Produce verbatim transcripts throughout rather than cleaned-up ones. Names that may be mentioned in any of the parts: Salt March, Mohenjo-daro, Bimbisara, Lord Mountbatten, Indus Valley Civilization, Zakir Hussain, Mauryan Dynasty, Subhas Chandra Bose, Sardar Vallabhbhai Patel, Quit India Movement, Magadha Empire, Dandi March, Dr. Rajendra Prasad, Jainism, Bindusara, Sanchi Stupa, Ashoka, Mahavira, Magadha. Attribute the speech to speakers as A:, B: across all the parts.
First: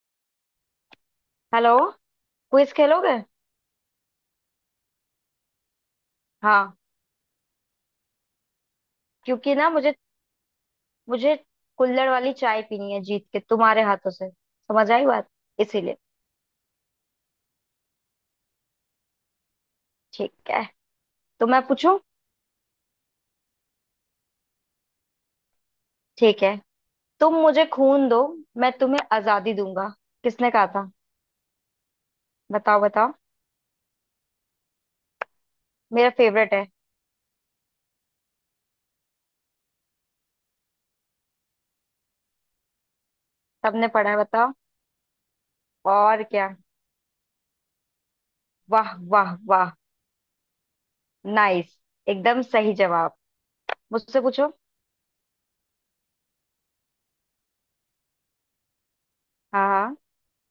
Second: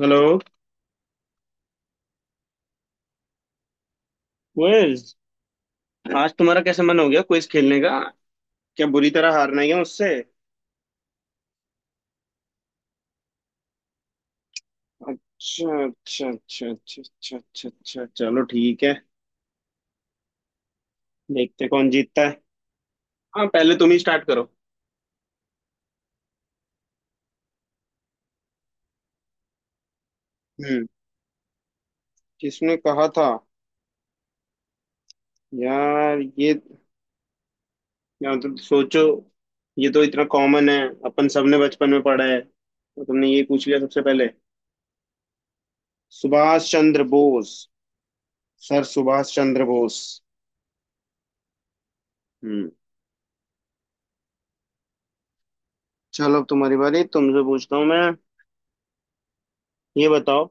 A: Hello.
B: Hello. Quiz खेलोगे?
A: Quiz. आज तुम्हारा
B: हाँ।
A: कैसे मन हो गया क्विज खेलने का। क्या बुरी तरह
B: क्योंकि
A: हारना ही
B: ना
A: है
B: मुझे
A: उससे।
B: मुझे कुल्हड़ वाली चाय पीनी है जीत के तुम्हारे हाथों से। समझ आई बात?
A: अच्छा
B: इसीलिए
A: अच्छा अच्छा अच्छा अच्छा अच्छा अच्छा, चलो ठीक है।
B: ठीक है। तो मैं
A: देखते हैं कौन
B: पूछूं?
A: जीतता है। हाँ, पहले तुम ही स्टार्ट करो।
B: ठीक है। तुम मुझे खून दो, मैं तुम्हें आजादी दूंगा। किसने कहा
A: हम्म।
B: था?
A: किसने
B: बताओ,
A: कहा
B: बताओ।
A: था।
B: मेरा
A: यार ये
B: फेवरेट है।
A: यार तुम सोचो। ये तो इतना कॉमन है। अपन सबने बचपन में पढ़ा है। तो तुमने ये पूछ लिया
B: सबने
A: सबसे
B: पढ़ा है,
A: पहले।
B: बताओ। और क्या।
A: सुभाष चंद्र बोस। सर
B: वाह, वाह,
A: सुभाष चंद्र
B: वाह।
A: बोस।
B: नाइस। एकदम
A: हम्म।
B: सही जवाब। मुझसे पूछो।
A: चलो, अब तुम्हारी बारी, तुमसे पूछता हूँ मैं।
B: हाँ, हाँ।
A: ये बताओ।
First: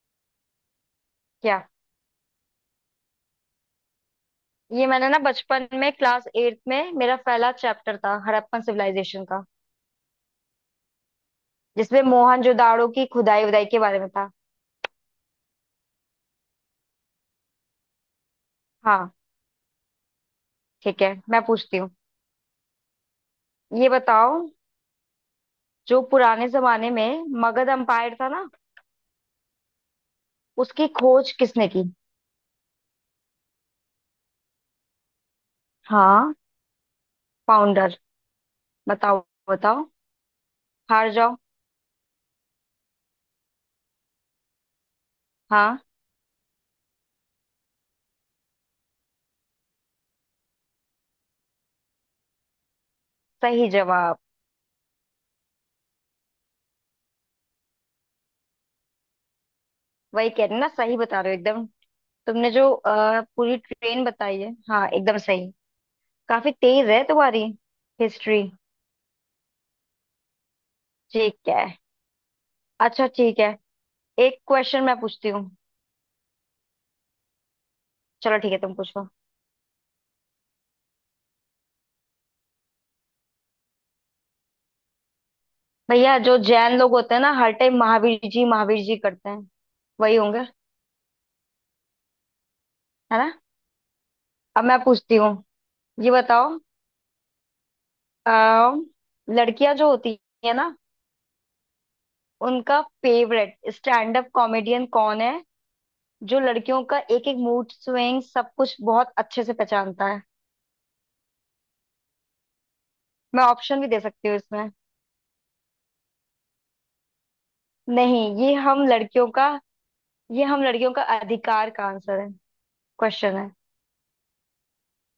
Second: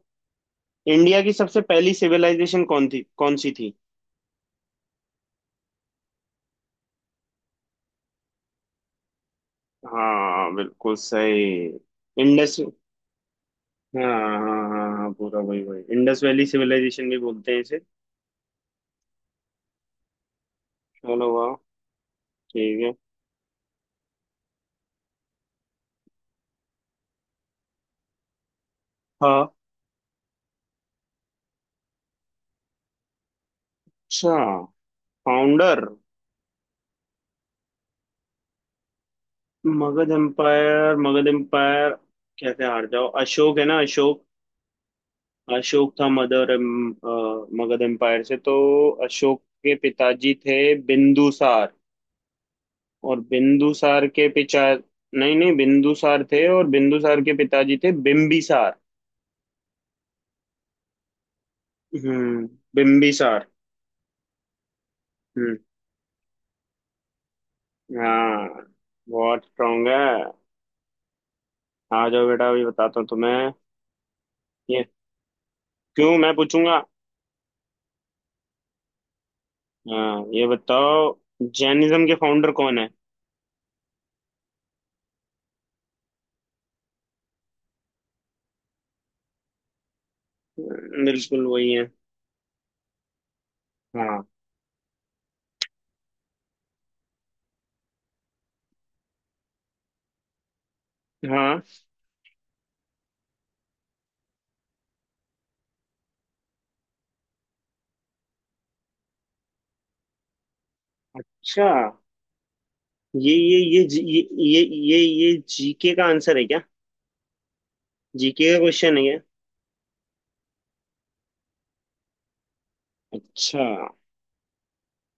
A: इंडिया की
B: क्या?
A: सबसे पहली सिविलाइजेशन कौन थी, कौन सी थी।
B: ये मैंने ना बचपन में, क्लास एट्थ में मेरा पहला चैप्टर था हड़प्पन सिविलाइजेशन का।
A: हाँ बिल्कुल सही।
B: जिसमें
A: इंडस।
B: मोहनजोदाड़ो की खुदाई वुदाई के बारे
A: हाँ
B: में था।
A: हाँ हाँ हाँ, पूरा वही वही इंडस वैली सिविलाइजेशन भी बोलते हैं इसे।
B: हाँ, ठीक है,
A: चलो
B: मैं
A: वाह।
B: पूछती हूँ।
A: ठीक है।
B: ये बताओ। जो पुराने जमाने में मगध एम्पायर था ना,
A: हाँ।
B: उसकी खोज किसने की?
A: अच्छा। फाउंडर।
B: हाँ, फाउंडर। बताओ, बताओ।
A: मगध एम्पायर,
B: हार
A: मगध
B: जाओ।
A: एम्पायर। कैसे हार जाओ, अशोक है ना, अशोक।
B: हाँ,
A: अशोक था mother um, ah, Magadha empire से तो। अशोक के पिताजी थे बिंदुसार। और
B: सही
A: बिंदुसार
B: जवाब।
A: के पिता। नहीं नहीं, बिंदुसार थे, और बिंदुसार के पिताजी थे बिंबिसार।
B: वही कह रही हूँ ना, सही बता रहे हो एकदम।
A: हम्म।
B: तुमने जो अ,
A: बिंबिसार।
B: पूरी ट्रेन बताई है, हाँ एकदम सही।
A: हम्म।
B: काफी तेज है तुम्हारी हिस्ट्री।
A: हाँ। बहुत स्ट्रांग है।
B: ठीक है।
A: आ जाओ बेटा, अभी बताता
B: अच्छा,
A: हूँ
B: ठीक है।
A: तुम्हें।
B: एक क्वेश्चन
A: ये
B: मैं पूछती हूँ।
A: क्यों, मैं पूछूंगा।
B: चलो, ठीक है, तुम पूछो।
A: हाँ, ये बताओ। जैनिज्म के फाउंडर कौन है।
B: भैया, जो जैन लोग होते हैं ना, हर टाइम महावीर जी महावीर जी करते हैं, वही होंगे,
A: हम्म, बिल्कुल वही है।
B: है ना?
A: हाँ।
B: अब मैं पूछती हूँ। ये बताओ। अः लड़कियां जो होती है ना,
A: हाँ।
B: उनका फेवरेट स्टैंड अप कॉमेडियन कौन है? जो लड़कियों का एक एक मूड स्विंग सब कुछ बहुत अच्छे से पहचानता है।
A: अच्छा। ये
B: मैं
A: ये
B: ऑप्शन
A: ये
B: भी दे
A: जी- ये
B: सकती हूँ
A: ये
B: इसमें।
A: ये ये जी के का आंसर है क्या।
B: नहीं,
A: जी के
B: ये
A: का
B: हम
A: क्वेश्चन है क्या।
B: लड़कियों का। ये हम लड़कियों का अधिकार का आंसर है, क्वेश्चन है।
A: अच्छा।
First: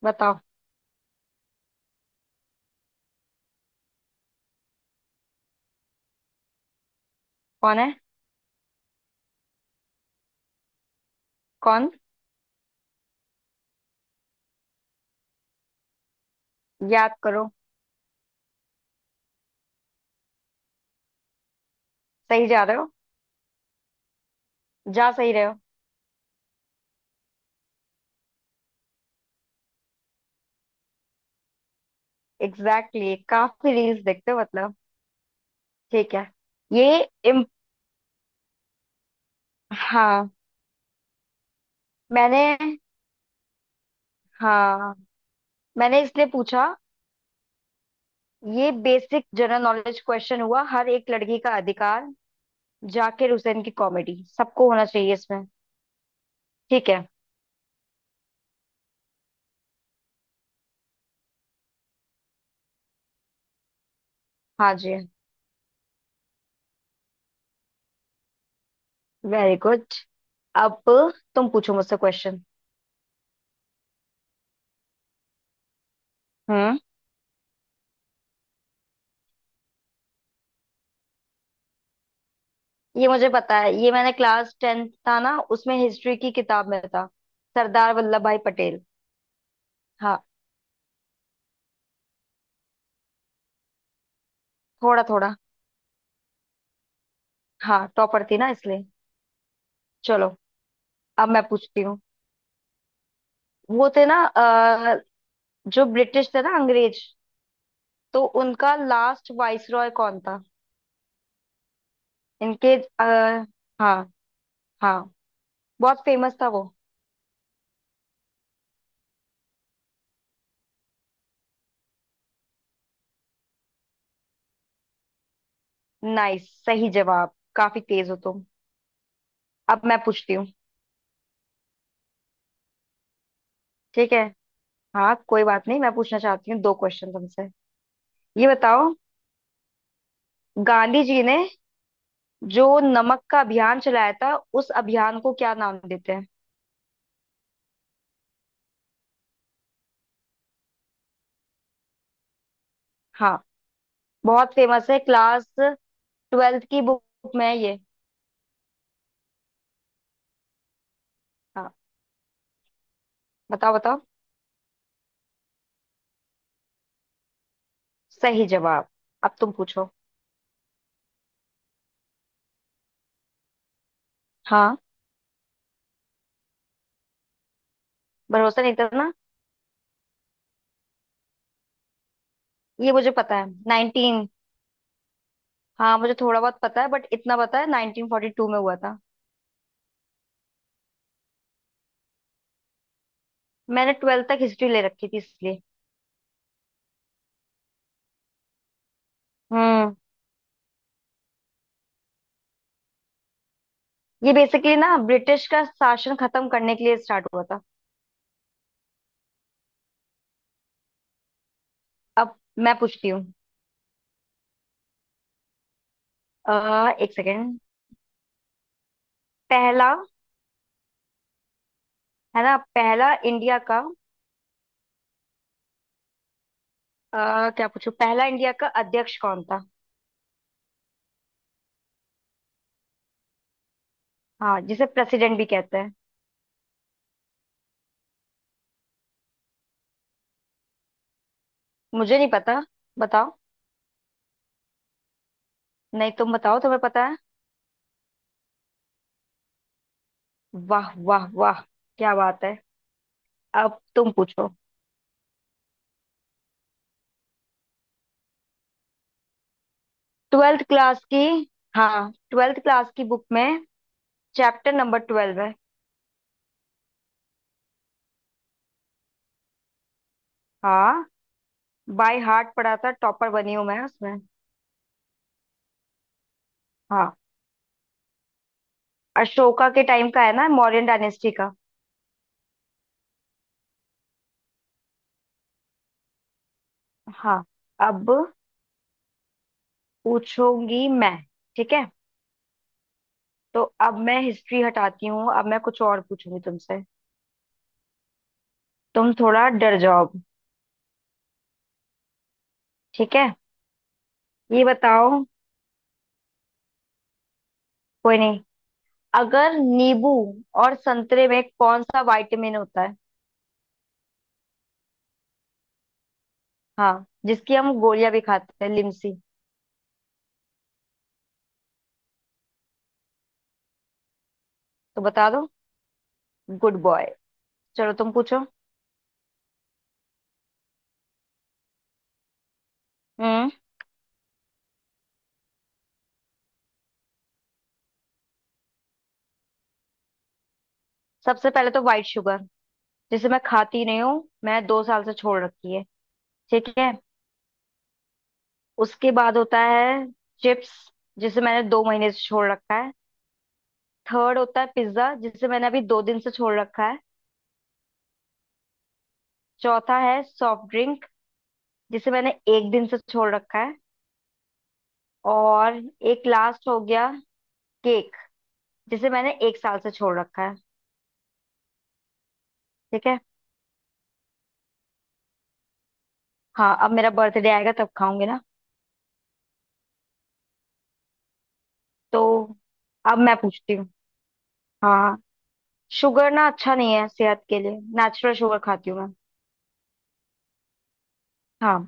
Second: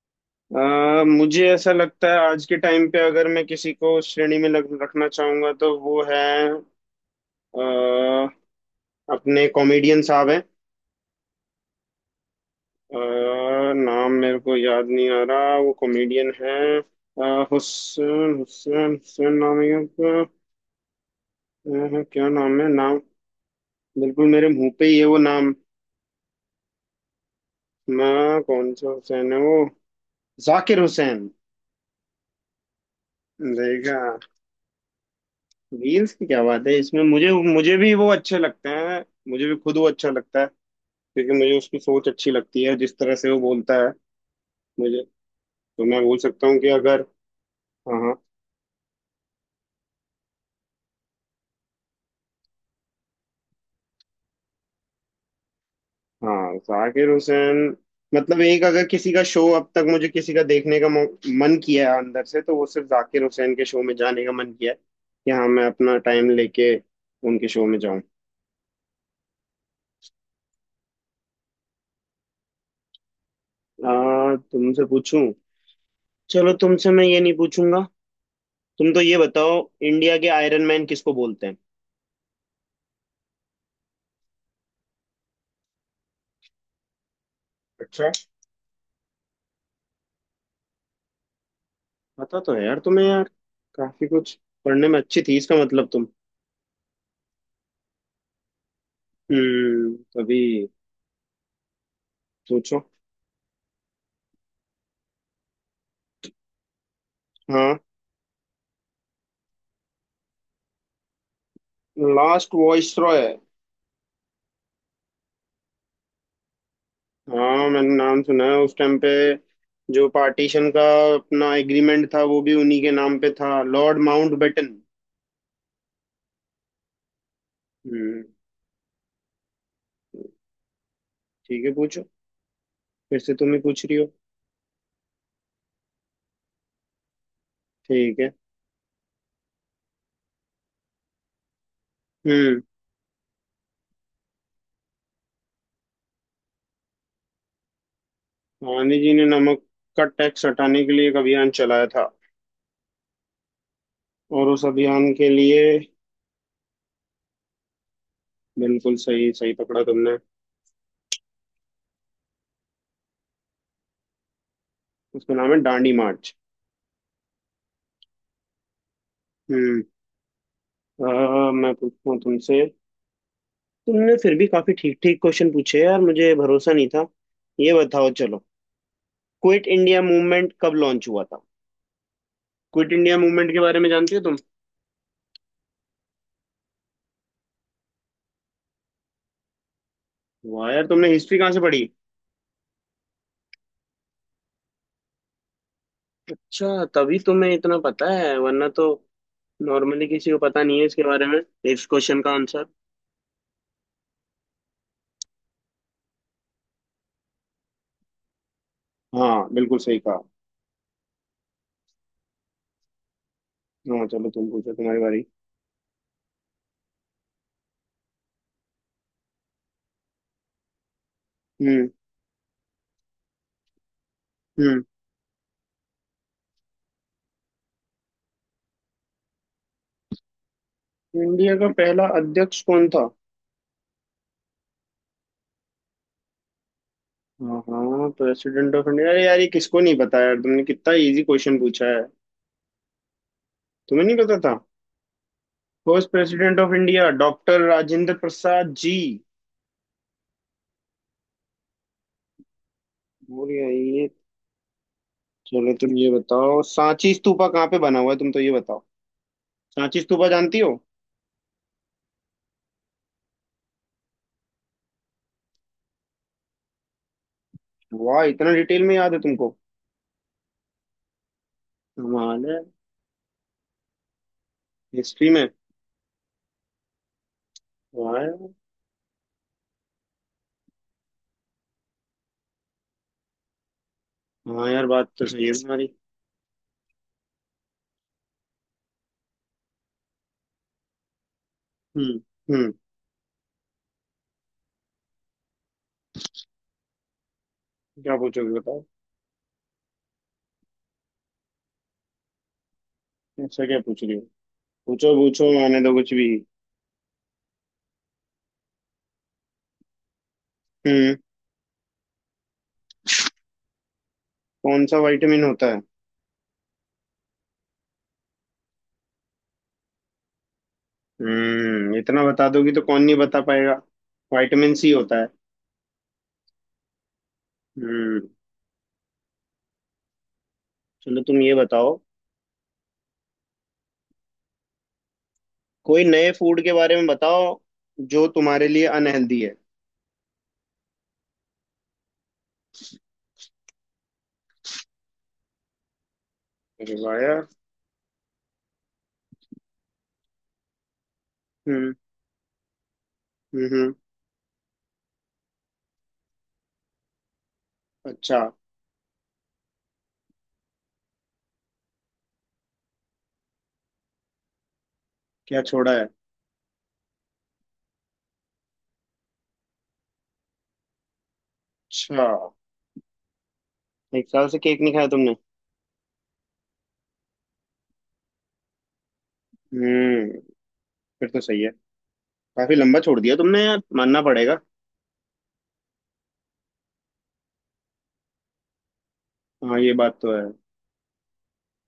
B: बताओ।
A: अ, मुझे ऐसा लगता है आज के टाइम पे अगर मैं किसी को उस श्रेणी में लग, रखना चाहूंगा तो वो है अ,
B: कौन है?
A: अपने कॉमेडियन साहब हैं।
B: कौन?
A: अ, नाम मेरे को याद नहीं आ रहा, वो कॉमेडियन है।
B: याद करो।
A: हुसैन हुसैन हुसैन नाम है उनका। अ, क्या
B: सही
A: नाम
B: जा
A: है
B: रहे हो।
A: नाम। बिल्कुल मेरे मुंह पे ही है
B: जा
A: वो
B: सही रहे
A: नाम।
B: हो।
A: मैं कौन सा हुसैन है वो। जाकिर हुसैन।
B: एग्जैक्टली exactly, काफी
A: देखा।
B: रील्स देखते हो मतलब।
A: रील्स
B: ठीक
A: की
B: है।
A: क्या बात है इसमें,
B: ये
A: मुझे
B: इम,
A: मुझे भी वो अच्छे लगते हैं। मुझे भी खुद वो अच्छा
B: हाँ
A: लगता है। क्योंकि मुझे उसकी सोच अच्छी
B: मैंने
A: लगती है, जिस तरह से वो बोलता है।
B: हाँ
A: मुझे। तो
B: मैंने
A: मैं बोल
B: इसलिए
A: सकता हूँ
B: पूछा।
A: कि अगर। हाँ हाँ।
B: ये बेसिक जनरल नॉलेज क्वेश्चन हुआ, हर एक लड़की का अधिकार। जाकिर हुसैन की कॉमेडी सबको होना चाहिए इसमें।
A: हाँ,
B: ठीक है।
A: जाकिर हुसैन। मतलब एक अगर किसी का शो अब तक मुझे किसी का देखने का मौ- मन किया है अंदर से, तो वो सिर्फ जाकिर हुसैन के शो में जाने का मन किया
B: हाँ
A: है।
B: जी।
A: कि हाँ मैं अपना टाइम लेके उनके शो में जाऊं।
B: Very good. अब तुम पूछो मुझसे क्वेश्चन।
A: आ, तुमसे पूछूं। चलो
B: हम्म।
A: तुमसे मैं ये नहीं पूछूंगा। तुम तो ये बताओ। इंडिया के आयरन मैन किसको बोलते हैं।
B: ये मुझे पता है, ये मैंने क्लास टेंथ था ना, उसमें हिस्ट्री की किताब में था। सरदार
A: अच्छा।
B: वल्लभ भाई पटेल। हाँ,
A: पता तो है यार तुम्हें, यार काफी कुछ पढ़ने में
B: थोड़ा
A: अच्छी
B: थोड़ा।
A: थी इसका मतलब तुम।
B: हाँ, टॉपर थी ना इसलिए।
A: हम्म,
B: चलो।
A: अभी
B: अब मैं पूछती हूँ।
A: सोचो।
B: वो थे ना अ, जो ब्रिटिश थे ना, अंग्रेज।
A: हाँ,
B: तो उनका लास्ट वाइसरॉय कौन था?
A: लास्ट
B: इनके
A: वॉइस रॉय है।
B: आ, हाँ, हाँ। बहुत फेमस था वो।
A: हाँ, मैंने नाम सुना है उस टाइम पे, जो पार्टीशन का अपना एग्रीमेंट था, वो भी उन्हीं के नाम पे था, लॉर्ड माउंटबेटन।
B: नाइस, सही जवाब, काफी तेज हो
A: हम्म।
B: तुम। अब मैं पूछती हूँ।
A: ठीक है पूछो। फिर से तुम ही पूछ रही हो।
B: ठीक है। हाँ, कोई बात नहीं, मैं पूछना चाहती हूँ दो क्वेश्चन तुमसे।
A: ठीक है।
B: ये बताओ। गांधी जी ने
A: हम्म।
B: जो नमक का अभियान चलाया था, उस अभियान को क्या नाम देते हैं?
A: गांधी जी ने नमक का टैक्स हटाने के लिए एक अभियान चलाया था।
B: हाँ,
A: और
B: बहुत
A: उस
B: फेमस है,
A: अभियान के
B: क्लास
A: लिए।
B: ट्वेल्थ की बुक में है ये।
A: बिल्कुल सही, सही पकड़ा तुमने।
B: हाँ, बताओ, बताओ।
A: उसका नाम है दांडी मार्च।
B: सही जवाब। अब तुम
A: हम्म।
B: पूछो।
A: अ, मैं पूछता हूँ तुमसे। तुमने फिर भी काफी
B: हाँ,
A: ठीक ठीक क्वेश्चन पूछे यार, मुझे भरोसा नहीं था। ये बताओ चलो।
B: भरोसा नहीं था ना।
A: क्विट इंडिया मूवमेंट कब लॉन्च हुआ था। क्विट
B: ये मुझे
A: इंडिया
B: पता है,
A: मूवमेंट के बारे में जानती हो
B: नाइनटीन।
A: तुम।
B: हाँ, मुझे थोड़ा बहुत पता है, बट इतना पता है नाइनटीन फोर्टी टू में हुआ था।
A: वाह यार, तुमने हिस्ट्री कहाँ से पढ़ी।
B: मैंने ट्वेल्थ तक हिस्ट्री ले रखी थी इसलिए।
A: अच्छा, तभी तुम्हें इतना पता है, वरना तो
B: हम्म
A: नॉर्मली किसी को पता नहीं है इसके बारे में, इस क्वेश्चन का आंसर।
B: ये बेसिकली ना, ब्रिटिश का शासन खत्म करने के लिए स्टार्ट हुआ था।
A: हाँ बिल्कुल सही कहा।
B: अब मैं पूछती हूँ।
A: हाँ चलो तुम पूछो, तुम्हारी बारी।
B: अह, एक सेकेंड। पहला,
A: हम्म।
B: है ना? पहला इंडिया का।
A: हम्म।
B: अह, क्या पूछू, पहला इंडिया का अध्यक्ष कौन था?
A: इंडिया का पहला अध्यक्ष कौन था।
B: हाँ, जिसे प्रेसिडेंट भी कहते हैं।
A: हाँ हाँ, प्रेसिडेंट ऑफ इंडिया, अरे यार ये किसको नहीं पता यार, तुमने कितना इजी क्वेश्चन पूछा है।
B: मुझे नहीं पता, बताओ।
A: तुम्हें नहीं पता। फर्स्ट
B: नहीं, तुम बताओ,
A: प्रेसिडेंट ऑफ
B: तुम्हें पता।
A: India doctor Rajendra Prasad ji.
B: वाह, वाह, वाह। क्या बात है।
A: बोलिए।
B: अब
A: ये
B: तुम पूछो।
A: चलो तुम ये बताओ, सांची स्तूपा कहाँ पे बना हुआ है, तुम तो ये बताओ। सांची स्तूपा जानती
B: ट्वेल्थ
A: हो।
B: क्लास की। हाँ, ट्वेल्थ क्लास की बुक में। चैप्टर नंबर ट्वेल्व है।
A: वाह, इतना डिटेल में याद है तुमको।
B: हाँ, बाय
A: कमाल
B: हार्ट
A: है।
B: पढ़ा था, टॉपर बनी हूं मैं उसमें।
A: हिस्ट्री में।
B: हाँ,
A: वाह यार।
B: अशोका के टाइम का है ना, मौर्यन डायनेस्टी का।
A: हाँ यार, बात तो सही है तुम्हारी।
B: हाँ, अब पूछूंगी मैं। ठीक है।
A: हम्म। हम्म।
B: तो अब मैं हिस्ट्री हटाती हूँ, अब मैं कुछ और पूछूंगी तुमसे।
A: क्या पूछोगे बताओ।
B: तुम थोड़ा डर जाओ अब। ठीक है।
A: ऐसा क्या पूछ रही हो।
B: ये
A: पूछो
B: बताओ।
A: पूछो, आने दो कुछ भी।
B: कोई नहीं। अगर नींबू और
A: हम्म।
B: संतरे में कौन सा विटामिन होता है?
A: कौन सा विटामिन होता है।
B: हाँ, जिसकी हम गोलियां भी खाते हैं, लिमसी।
A: हम्म, इतना बता दोगी तो कौन नहीं बता पाएगा। विटामिन सी
B: तो
A: होता है।
B: बता दो। Good boy. चलो, तुम
A: हम्म।
B: पूछो।
A: चलो तुम ये बताओ।
B: हम्म।
A: कोई नए फूड के बारे में बताओ, जो तुम्हारे लिए अनहेल्दी है।
B: सबसे पहले तो वाइट शुगर। जिसे मैं खाती नहीं हूँ, मैं दो साल से छोड़ रखी है। ठीक है।
A: अरे वाह यार।
B: उसके बाद होता है चिप्स। जिसे मैंने दो
A: हम्म।
B: महीने से छोड़ रखा है।
A: हम्म हम्म।
B: थर्ड होता है पिज्जा, जिसे मैंने अभी दो दिन से छोड़ रखा है।
A: अच्छा।
B: चौथा है सॉफ्ट ड्रिंक, जिसे मैंने एक दिन से छोड़ रखा है।
A: क्या
B: और
A: छोड़ा है।
B: एक लास्ट हो गया, केक, जिसे मैंने एक साल से छोड़ रखा है।
A: अच्छा,
B: ठीक है।
A: एक साल से केक नहीं खाया तुमने।
B: हाँ, अब मेरा बर्थडे आएगा तब खाऊंगी ना।
A: हम्म, फिर तो सही है।
B: तो
A: काफी लंबा छोड़
B: अब मैं
A: दिया तुमने
B: पूछती
A: यार,
B: हूँ।
A: मानना पड़ेगा।
B: हाँ, शुगर ना अच्छा नहीं है सेहत के लिए, नेचुरल शुगर खाती हूँ मैं।
A: हाँ ये बात तो है।
B: हाँ,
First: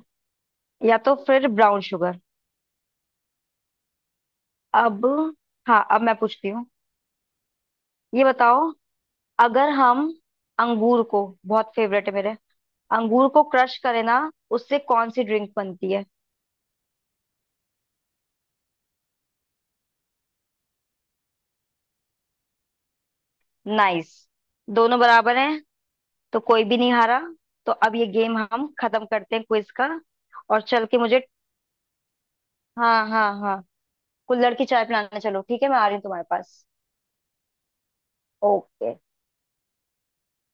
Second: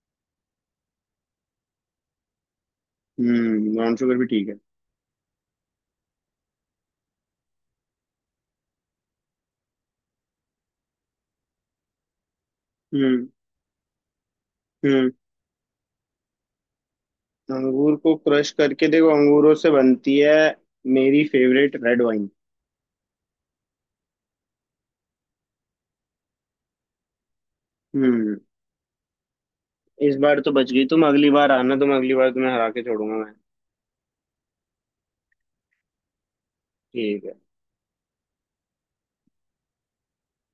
B: या तो फिर ब्राउन शुगर।
A: हम्म, ब्राउन शुगर भी ठीक है।
B: अब, हाँ, अब मैं पूछती हूँ। ये बताओ। अगर हम, अंगूर को बहुत फेवरेट है मेरे,
A: हम्म।
B: अंगूर को क्रश करें ना, उससे
A: हम्म।
B: कौन सी ड्रिंक बनती है?
A: अंगूर को क्रश करके देखो, अंगूरों से बनती है मेरी फेवरेट रेड वाइन।
B: नाइस, दोनों बराबर हैं। तो कोई भी नहीं हारा। तो अब ये गेम
A: हम्म।
B: हम खत्म करते हैं क्विज का।
A: इस बार तो
B: और
A: बच गई
B: चल के
A: तुम,
B: मुझे,
A: अगली बार आना, तुम अगली बार तुम्हें हरा के
B: हाँ,
A: छोड़ूंगा
B: हाँ,
A: मैं।
B: हाँ, कुल्हड़ की चाय पिलाने चलो, ठीक है, मैं आ रही हूँ तुम्हारे पास।
A: ठीक है।
B: ओके।